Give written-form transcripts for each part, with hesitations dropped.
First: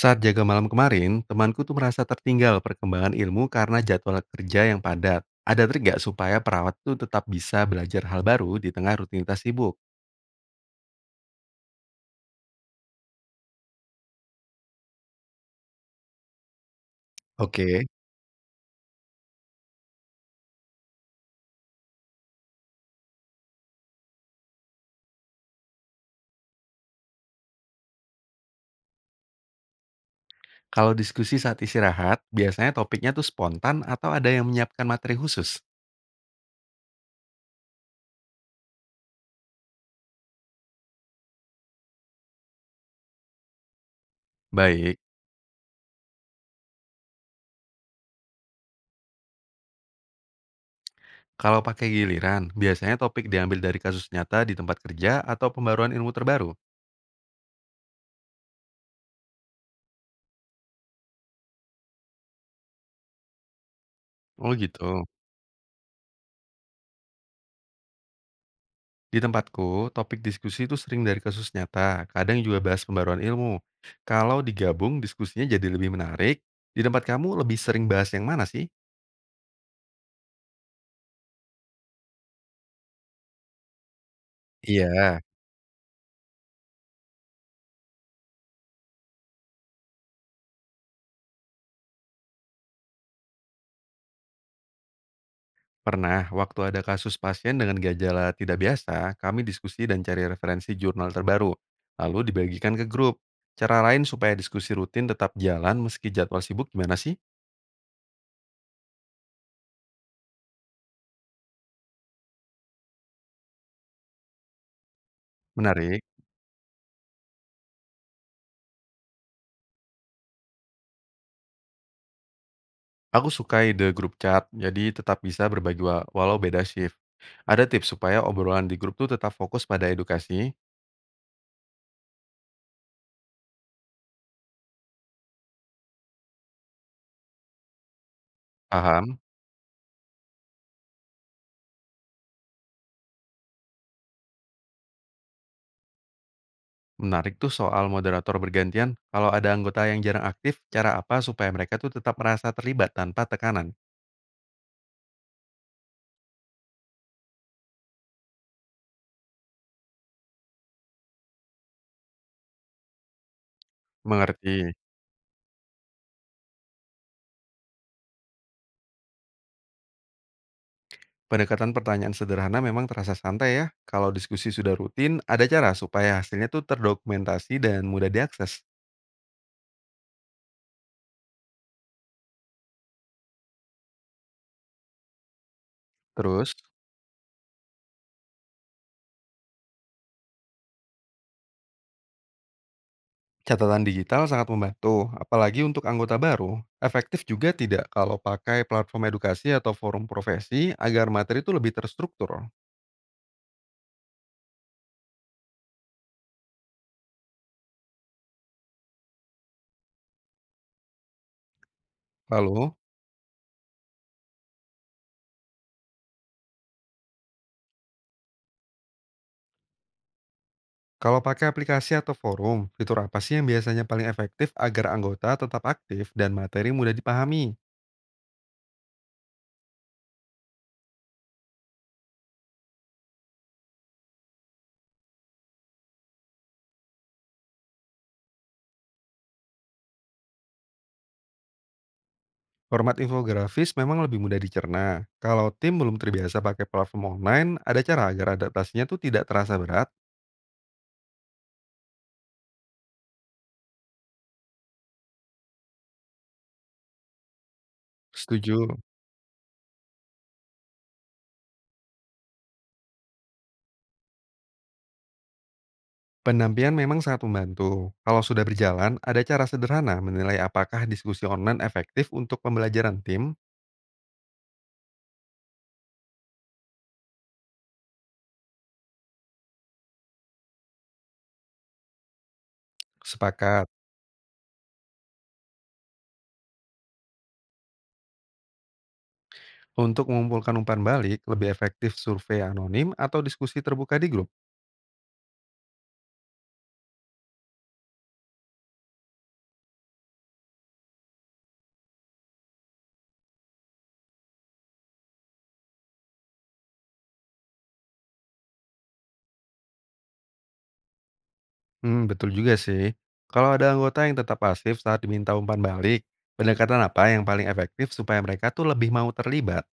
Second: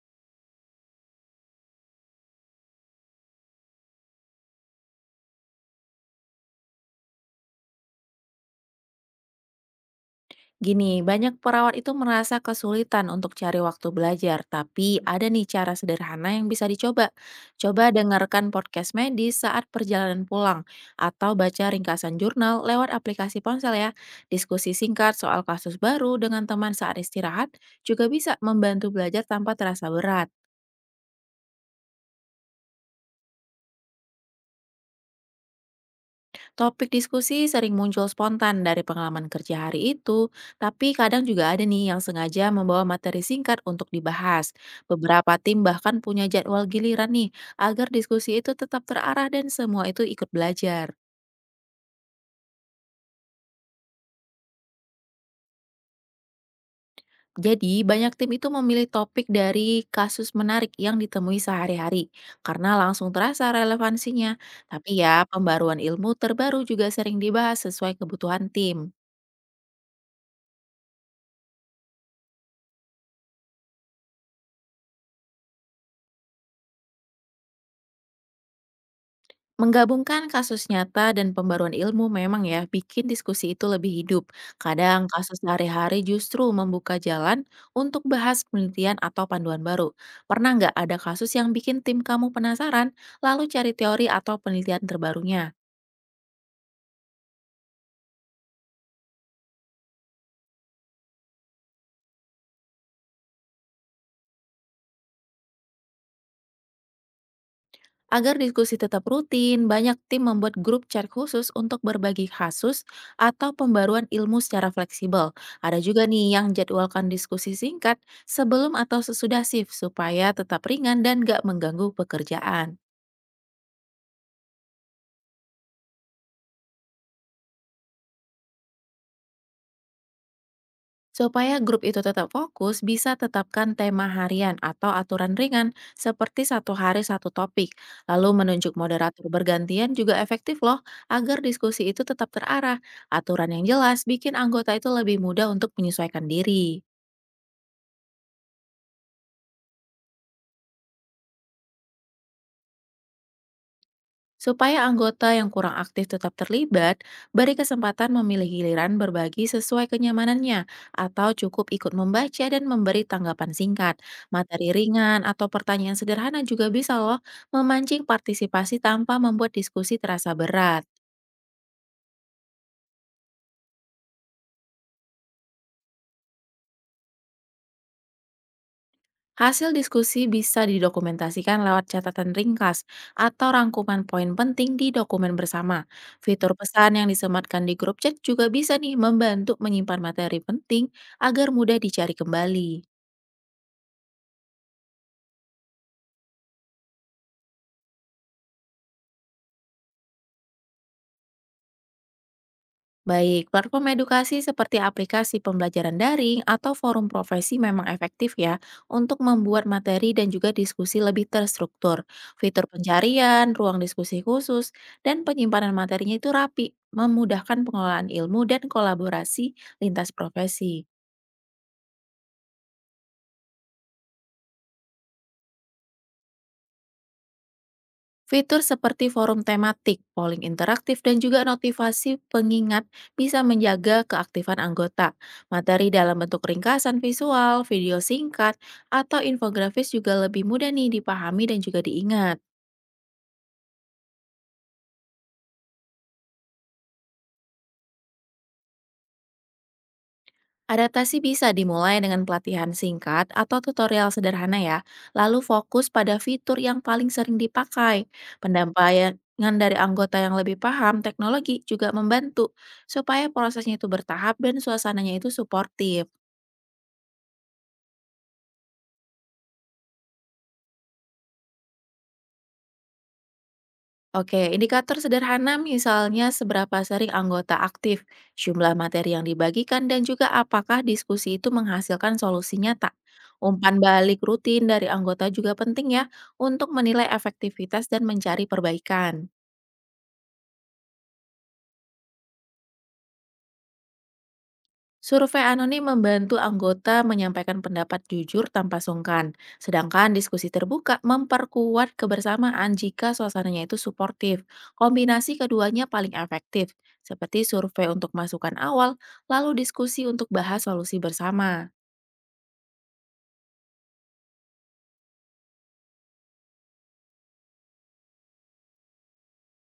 Saat jaga malam kemarin, temanku tuh merasa tertinggal perkembangan ilmu karena jadwal kerja yang padat. Ada trik nggak supaya perawat tuh tetap bisa belajar hal baru di tengah rutinitas sibuk? Gini, banyak perawat itu merasa kesulitan untuk cari waktu belajar, tapi ada nih cara sederhana yang bisa dicoba. Oke. Coba dengarkan podcast medis saat perjalanan pulang, atau baca ringkasan jurnal lewat aplikasi ponsel ya. Diskusi singkat soal kasus baru dengan teman saat istirahat juga bisa membantu belajar tanpa terasa berat. Kalau diskusi saat istirahat, biasanya topiknya tuh spontan atau ada yang menyiapkan materi khusus? Topik diskusi sering muncul spontan dari pengalaman kerja hari itu, tapi kadang juga ada nih yang sengaja membawa materi singkat untuk dibahas. Baik, Beberapa tim bahkan punya jadwal giliran nih, agar diskusi itu tetap terarah dan semua itu ikut belajar. kalau pakai giliran, biasanya topik diambil dari kasus nyata di tempat kerja atau pembaruan ilmu terbaru. Jadi, banyak tim itu memilih topik dari kasus menarik yang ditemui sehari-hari, karena langsung terasa relevansinya. Oh Tapi gitu. ya, pembaruan ilmu terbaru juga sering dibahas sesuai kebutuhan tim. Di tempatku, topik diskusi itu sering dari kasus nyata, kadang juga bahas pembaruan ilmu. Kalau digabung, diskusinya jadi lebih menarik. Di tempat kamu lebih sering bahas yang mana sih? Menggabungkan kasus nyata dan pembaruan ilmu memang ya bikin diskusi itu lebih hidup. Kadang Iya. kasus sehari-hari justru membuka jalan untuk bahas penelitian atau panduan baru. Pernah nggak ada kasus yang bikin tim kamu penasaran, lalu cari teori atau penelitian terbarunya? Pernah, waktu ada kasus pasien dengan gejala tidak biasa, kami diskusi dan cari referensi jurnal terbaru, lalu dibagikan ke grup. Cara lain supaya diskusi rutin tetap jalan meski jadwal sibuk gimana sih? Agar diskusi tetap rutin, banyak tim membuat grup chat khusus untuk berbagi kasus atau pembaruan ilmu secara fleksibel. Ada Menarik. juga nih yang jadwalkan diskusi singkat sebelum atau sesudah shift supaya tetap ringan dan gak mengganggu pekerjaan. Aku suka ide grup chat, jadi tetap bisa berbagi walau beda shift. Ada tips supaya obrolan di grup tuh tetap fokus pada edukasi, Supaya grup itu tetap fokus, bisa tetapkan tema harian atau aturan ringan seperti satu hari satu topik. Lalu menunjuk paham, moderator bergantian juga efektif loh, agar diskusi itu tetap terarah. Aturan yang jelas bikin anggota itu lebih mudah untuk menyesuaikan diri. menarik tuh soal moderator bergantian. Kalau ada anggota yang jarang aktif, cara apa supaya mereka tuh tetap merasa terlibat tanpa tekanan? Supaya anggota yang kurang aktif tetap terlibat, beri kesempatan memilih giliran berbagi sesuai kenyamanannya, atau cukup ikut membaca dan memberi tanggapan singkat. Materi Mengerti. ringan atau pertanyaan sederhana juga bisa loh memancing partisipasi tanpa membuat diskusi terasa berat. Pendekatan pertanyaan sederhana memang terasa santai ya. Kalau diskusi sudah rutin, ada cara supaya hasilnya tuh terdokumentasi dan mudah diakses. Hasil diskusi bisa didokumentasikan lewat catatan ringkas atau rangkuman poin penting di dokumen bersama. Fitur Terus, pesan yang disematkan di grup chat juga bisa nih membantu menyimpan materi penting agar mudah dicari kembali. catatan digital sangat membantu, apalagi untuk anggota baru. Efektif juga tidak kalau pakai platform edukasi atau forum profesi agar materi itu lebih terstruktur. Baik, platform edukasi seperti aplikasi pembelajaran daring atau forum profesi memang efektif ya untuk membuat materi dan juga diskusi lebih terstruktur. Fitur Lalu, pencarian, ruang diskusi khusus, dan penyimpanan materinya itu rapi, memudahkan pengelolaan ilmu dan kolaborasi lintas profesi. kalau pakai aplikasi atau forum, fitur apa sih yang biasanya paling efektif agar anggota tetap aktif dan materi mudah dipahami? Fitur seperti forum tematik, polling interaktif, dan juga notifikasi pengingat bisa menjaga keaktifan anggota. Materi dalam bentuk ringkasan visual, video singkat, atau infografis juga lebih mudah nih dipahami dan juga diingat. Format infografis memang lebih mudah dicerna. Kalau tim belum terbiasa pakai platform online, ada cara agar adaptasinya tuh tidak terasa berat? Adaptasi bisa dimulai dengan pelatihan singkat atau tutorial sederhana ya, lalu fokus pada fitur yang paling sering dipakai. Setuju. Pendampingan dari anggota yang lebih paham teknologi juga membantu supaya prosesnya itu bertahap dan suasananya itu suportif. Pendampingan memang sangat membantu. Kalau sudah berjalan, ada cara sederhana menilai apakah diskusi online efektif untuk pembelajaran tim? Oke, indikator sederhana misalnya seberapa sering anggota aktif, jumlah materi yang dibagikan, dan juga apakah diskusi itu menghasilkan solusi nyata. Sepakat. Umpan balik rutin dari anggota juga penting ya untuk menilai efektivitas dan mencari perbaikan. Untuk mengumpulkan umpan balik, lebih efektif survei anonim atau diskusi terbuka di grup. Survei anonim membantu anggota menyampaikan pendapat jujur tanpa sungkan, sedangkan diskusi terbuka memperkuat kebersamaan jika suasananya itu suportif. Kombinasi keduanya paling efektif, seperti survei untuk masukan awal, lalu diskusi untuk bahas solusi bersama. Hmm, betul juga sih. Kalau ada anggota yang tetap pasif saat diminta umpan balik, pendekatan apa yang paling efektif supaya mereka tuh lebih mau terlibat?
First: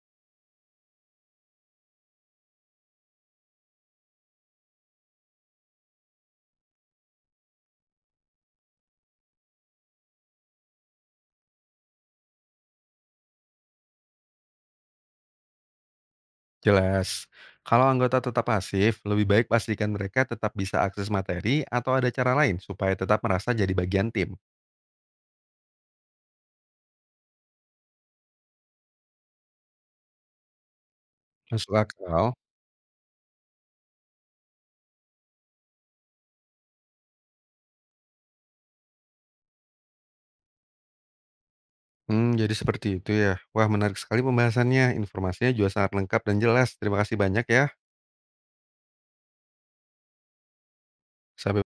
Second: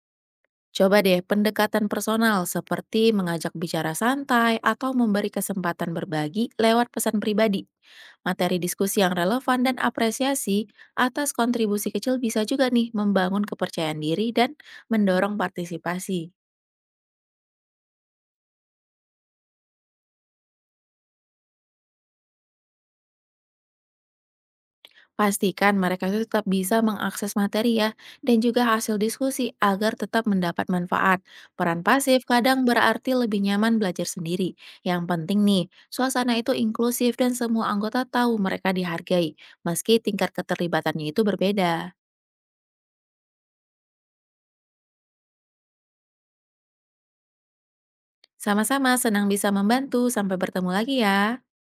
Coba deh pendekatan personal seperti mengajak bicara santai atau memberi kesempatan berbagi lewat pesan pribadi. Materi diskusi yang relevan dan apresiasi atas kontribusi kecil bisa juga nih membangun kepercayaan diri dan mendorong partisipasi. Jelas. Kalau anggota tetap pasif, lebih baik pastikan mereka tetap bisa akses materi atau ada cara lain supaya tetap merasa jadi bagian tim. Pastikan mereka itu tetap bisa mengakses materi ya, dan juga hasil diskusi agar tetap mendapat manfaat. Masuk Peran pasif akal. kadang berarti lebih nyaman belajar sendiri. Yang penting nih, suasana itu inklusif dan semua anggota tahu mereka dihargai, meski tingkat keterlibatannya itu berbeda. Hmm, jadi seperti itu ya. Wah, menarik sekali pembahasannya. Informasinya juga sangat lengkap dan jelas. Terima kasih banyak ya. Sama-sama senang bisa membantu, sampai bertemu lagi ya. Sampai